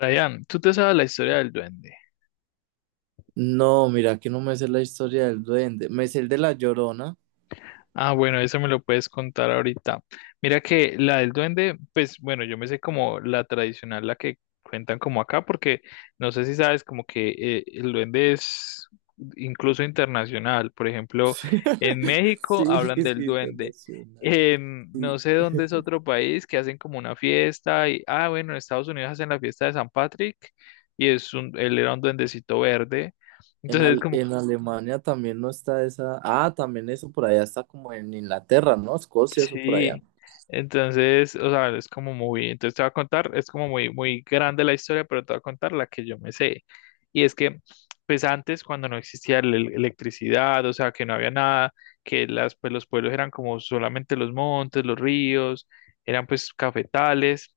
¿Ryan, tú te sabes la historia del duende? No, mira que no me sé la historia del duende. Me sé el de la Llorona. Ah, bueno, eso me lo puedes contar ahorita. Mira que la del duende, pues bueno, yo me sé como la tradicional, la que cuentan como acá, porque no sé si sabes como que el duende es incluso internacional. Por ejemplo, en México Sí, hablan es del que duende. internacional. En no Y sé dónde es otro país que hacen como una fiesta y, ah, bueno, en Estados Unidos hacen la fiesta de San Patrick y él era un duendecito verde. En, Entonces, Al- como en Alemania también no está esa. Ah, también eso por allá está como en Inglaterra, ¿no? Escocia, eso por allá. sí, entonces, o sea, es como muy, entonces te voy a contar, es como muy, muy grande la historia, pero te voy a contar la que yo me sé. Y es que, pues antes, cuando no existía la electricidad, o sea, que no había nada, que pues, los pueblos eran como solamente los montes, los ríos, eran pues cafetales,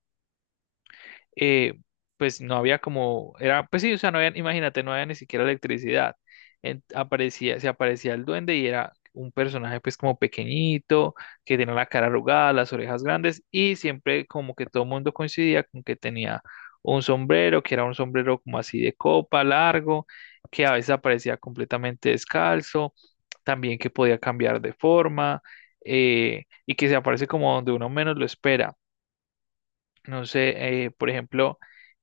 eh, pues no había como, era, pues sí, o sea, no había, imagínate, no había ni siquiera electricidad. Se aparecía el duende y era un personaje pues como pequeñito, que tenía la cara arrugada, las orejas grandes y siempre como que todo el mundo coincidía con que tenía un sombrero, que era un sombrero como así de copa, largo, que a veces aparecía completamente descalzo, también que podía cambiar de forma, y que se aparece como donde uno menos lo espera. No sé, por ejemplo,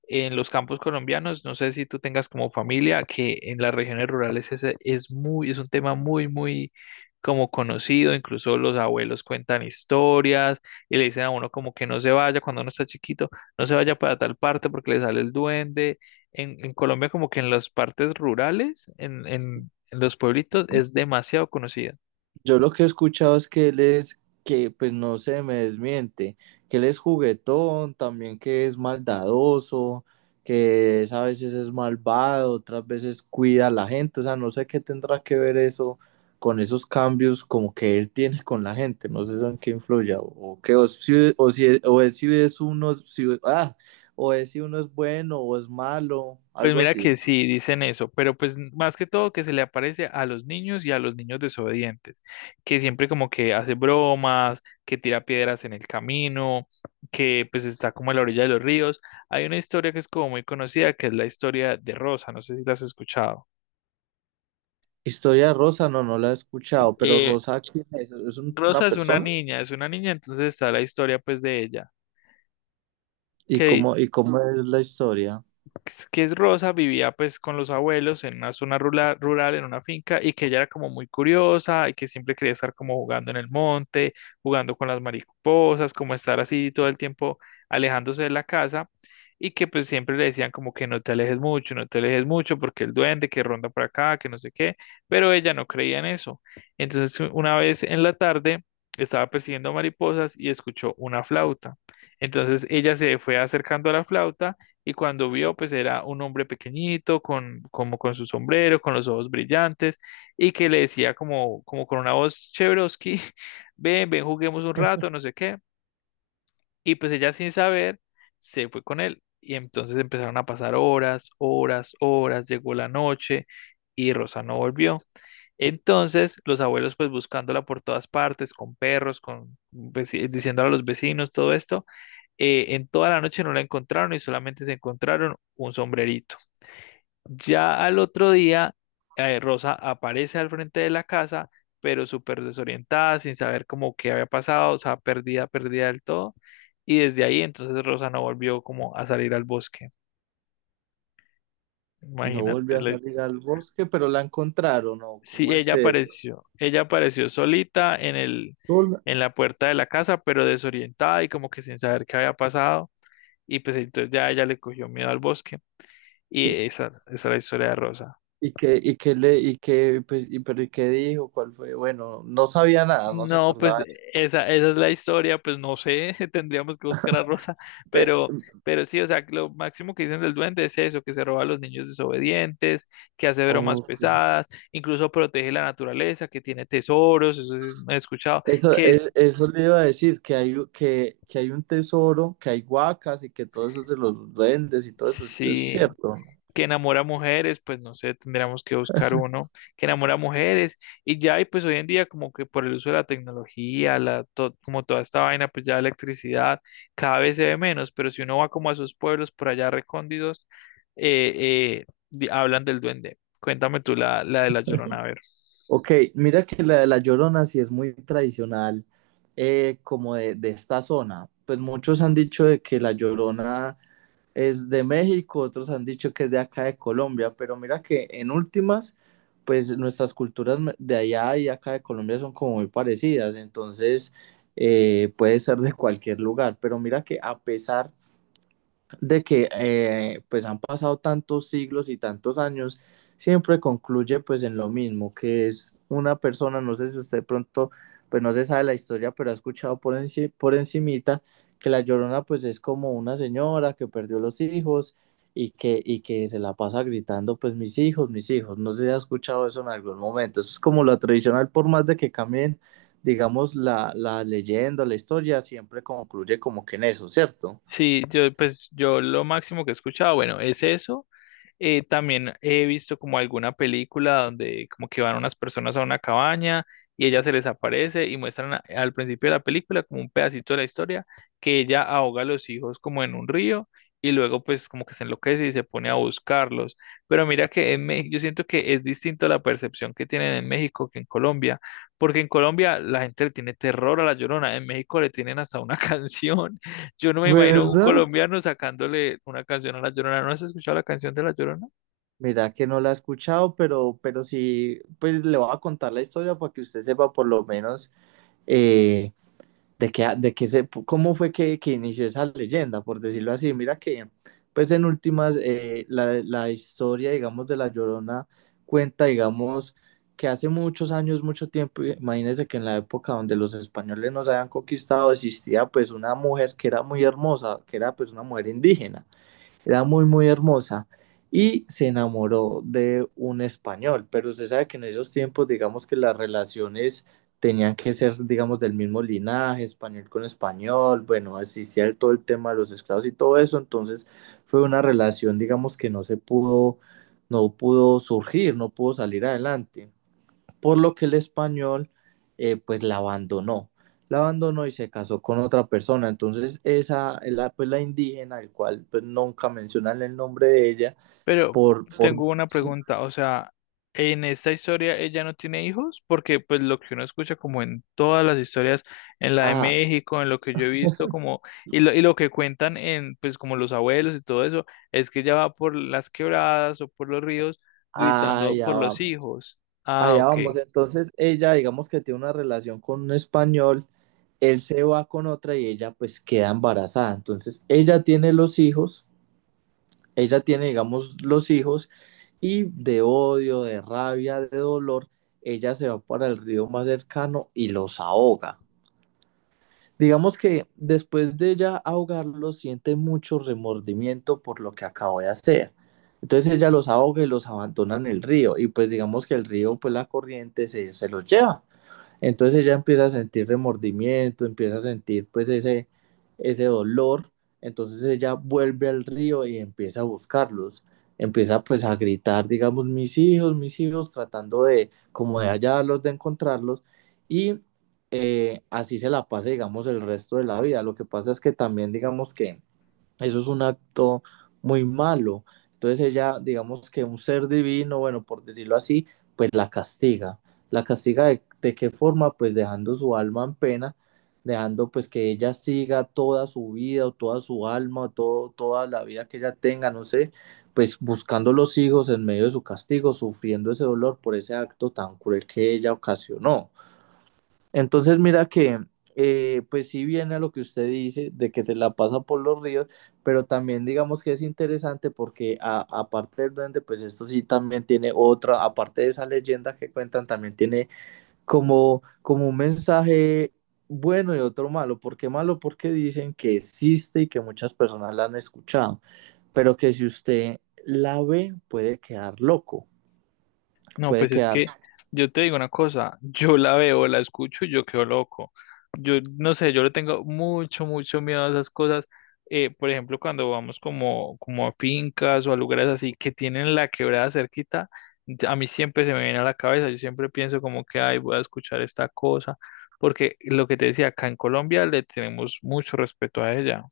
en los campos colombianos, no sé si tú tengas como familia que en las regiones rurales es muy, es un tema muy, muy como conocido, incluso los abuelos cuentan historias y le dicen a uno como que no se vaya cuando uno está chiquito, no se vaya para tal parte porque le sale el duende. En Colombia como que en las partes rurales, en los pueblitos, es demasiado conocido. Yo lo que he escuchado es que él es, que pues no se me desmiente, que él es juguetón, también que es maldadoso, a veces es malvado, otras veces cuida a la gente, o sea, no sé qué tendrá que ver eso con esos cambios como que él tiene con la gente, no sé eso en qué influye, o que o si, o si, o es, si es uno, o es si uno es bueno o es malo, Pues algo mira así. que sí, dicen eso, pero pues más que todo que se le aparece a los niños y a los niños desobedientes, que siempre como que hace bromas, que tira piedras en el camino, que pues está como a la orilla de los ríos. Hay una historia que es como muy conocida, que es la historia de Rosa, no sé si la has escuchado. Historia de Rosa, no la he escuchado, pero Eh, Rosa, ¿quién es? ¿ Una Rosa persona? Es una niña, entonces está la historia pues de ella, que Y cómo es la historia? pues, que es Rosa, vivía pues con los abuelos en una zona rural, rural, en una finca, y que ella era como muy curiosa y que siempre quería estar como jugando en el monte, jugando con las mariposas, como estar así todo el tiempo alejándose de la casa, y que pues siempre le decían como que no te alejes mucho, no te alejes mucho, porque el duende que ronda por acá, que no sé qué, pero ella no creía en eso. Entonces una vez en la tarde estaba persiguiendo mariposas y escuchó una flauta. Entonces ella se fue acercando a la flauta y cuando vio, pues era un hombre pequeñito, con, como con su sombrero, con los ojos brillantes, y que le decía como, con una voz Chevrosky, ven, ven, juguemos un rato, no sé qué. Y pues ella sin saber, se fue con él. Y entonces empezaron a pasar horas, horas, horas, llegó la noche y Rosa no volvió. Entonces, los abuelos pues buscándola por todas partes, con perros, diciéndole a los vecinos todo esto, en toda la noche no la encontraron y solamente se encontraron un sombrerito. Ya al otro día, Rosa aparece al frente de la casa, pero súper desorientada, sin saber cómo qué había pasado, o sea, perdida, perdida del todo. Y desde ahí entonces Rosa no volvió como a salir al bosque. No Imagínate, volvió a salir al bosque, pero la encontraron, ¿no? sí, ¿Cómo es el... ella apareció solita en el, Hola. en la puerta de la casa, pero desorientada y como que sin saber qué había pasado. Y pues entonces ya ella le cogió miedo al bosque. ¿Y, Y esa es la historia de Rosa. Y qué le, y qué, pues, y, pero, ¿y qué dijo? ¿Cuál fue? Bueno, no sabía nada, no se No, pues acordaba. esa es la historia, pues no sé, tendríamos que buscar a Rosa, Ve- pero, sí, o sea, lo máximo que dicen del duende es eso, que se roba a los niños desobedientes, que hace bromas ok. pesadas, incluso protege la naturaleza, que tiene tesoros, eso sí me he escuchado, Eso, que eso le iba a decir, que hay un tesoro, que hay huacas y que todo eso es de los duendes y todo eso, eso es sí, cierto. que enamora mujeres, pues no sé, tendríamos que buscar uno que enamora mujeres y ya, y pues hoy en día como que por el uso de la tecnología, como toda esta vaina, pues ya la electricidad cada vez se ve menos, pero si uno va como a esos pueblos por allá recóndidos, eh, hablan del duende. Cuéntame tú la de la Llorona, a ver. Ok, mira que la de La Llorona sí es muy tradicional, como de esta zona. Pues muchos han dicho de que La Llorona es de México, otros han dicho que es de acá de Colombia, pero mira que en últimas, pues nuestras culturas de allá y acá de Colombia son como muy parecidas, entonces puede ser de cualquier lugar, pero mira que a pesar de que pues han pasado tantos siglos y tantos años, siempre concluye pues en lo mismo, que es una persona, no sé si usted pronto, pues no se sabe la historia, pero ha escuchado por, por encimita que la Llorona pues es como una señora que perdió los hijos y que se la pasa gritando pues mis hijos, no sé si ha escuchado eso en algún momento, eso es como lo tradicional, por más de que cambien, digamos, la leyenda, la historia, siempre concluye como que en eso, ¿cierto? Sí, yo lo máximo que he escuchado, bueno, es eso. También he visto como alguna película donde como que van unas personas a una cabaña y ella se les aparece y muestran al principio de la película como un pedacito de la historia que ella ahoga a los hijos como en un río y luego pues como que se enloquece y se pone a buscarlos. Pero mira que en México yo siento que es distinto la percepción que tienen en México que en Colombia, porque en Colombia la gente le tiene terror a la Llorona, en México le tienen hasta una canción. Yo no me imagino un ¿Verdad? colombiano sacándole una canción a la Llorona. ¿No has escuchado la canción de la Llorona? Mira que no la he escuchado, pero sí, pues le voy a contar la historia para que usted sepa por lo menos eh, de qué, cómo fue que inició esa leyenda, por decirlo así. Mira que, pues en últimas, la, la historia, digamos, de La Llorona cuenta, digamos, que hace muchos años, mucho tiempo, imagínense que en la época donde los españoles nos habían conquistado, existía pues una mujer que era muy hermosa, que era pues una mujer indígena, era muy, muy hermosa. Y se enamoró de un español, pero usted sabe que en esos tiempos, digamos que las relaciones tenían que ser, digamos, del mismo linaje, español con español, bueno, existía todo el tema de los esclavos y todo eso, entonces fue una relación, digamos, que no se pudo, no pudo surgir, no pudo salir adelante por lo que el español pues la abandonó y se casó con otra persona. Entonces esa, la, pues la indígena, el cual pues nunca mencionan el nombre de ella, Pero por, por, tengo una sí, pregunta, o sea, en esta historia ella no tiene hijos, porque pues lo que uno escucha como en todas las historias, en la de ah, México, en lo que yo he visto como, y lo que cuentan en pues como los abuelos y todo eso, es que ella va por las quebradas o por los ríos gritando allá por los vamos, hijos. Ah, allá ok. vamos. Entonces ella digamos que tiene una relación con un español, él se va con otra y ella pues queda embarazada. Entonces ella tiene los hijos, ella tiene, digamos, los hijos y de odio, de rabia, de dolor, ella se va para el río más cercano y los ahoga. Digamos que después de ella ahogarlos, siente mucho remordimiento por lo que acabó de hacer. Entonces ella los ahoga y los abandona en el río y pues digamos que el río, pues la corriente se, se los lleva. Entonces ella empieza a sentir remordimiento, empieza a sentir pues ese dolor. Entonces ella vuelve al río y empieza a buscarlos. Empieza pues a gritar, digamos, mis hijos, tratando de como de hallarlos, de encontrarlos. Y así se la pasa, digamos, el resto de la vida. Lo que pasa es que también, digamos que eso es un acto muy malo. Entonces ella, digamos que un ser divino, bueno, por decirlo así, pues la castiga. ¿La castiga de qué forma? Pues dejando su alma en pena, dejando pues que ella siga toda su vida o toda su alma o todo, toda la vida que ella tenga, no sé, pues buscando los hijos en medio de su castigo, sufriendo ese dolor por ese acto tan cruel que ella ocasionó. Entonces, mira que, pues sí viene a lo que usted dice, de que se la pasa por los ríos, pero también digamos que es interesante porque aparte del duende, pues esto sí también tiene otra, aparte de esa leyenda que cuentan, también tiene como, como un mensaje bueno y otro malo. ¿Por qué malo? Porque dicen que existe y que muchas personas la han escuchado, pero que si usted la ve puede quedar loco, No, puede pues es quedar que yo te digo una cosa, yo la veo, la escucho y yo quedo loco. Yo no sé, yo le tengo mucho, mucho miedo a esas cosas. Por ejemplo, cuando vamos como, a fincas o a lugares así que tienen la quebrada cerquita, a mí siempre se me viene a la cabeza, yo siempre pienso como que, ay, voy a escuchar esta cosa, porque lo que te decía, acá en Colombia le tenemos mucho respeto a ella.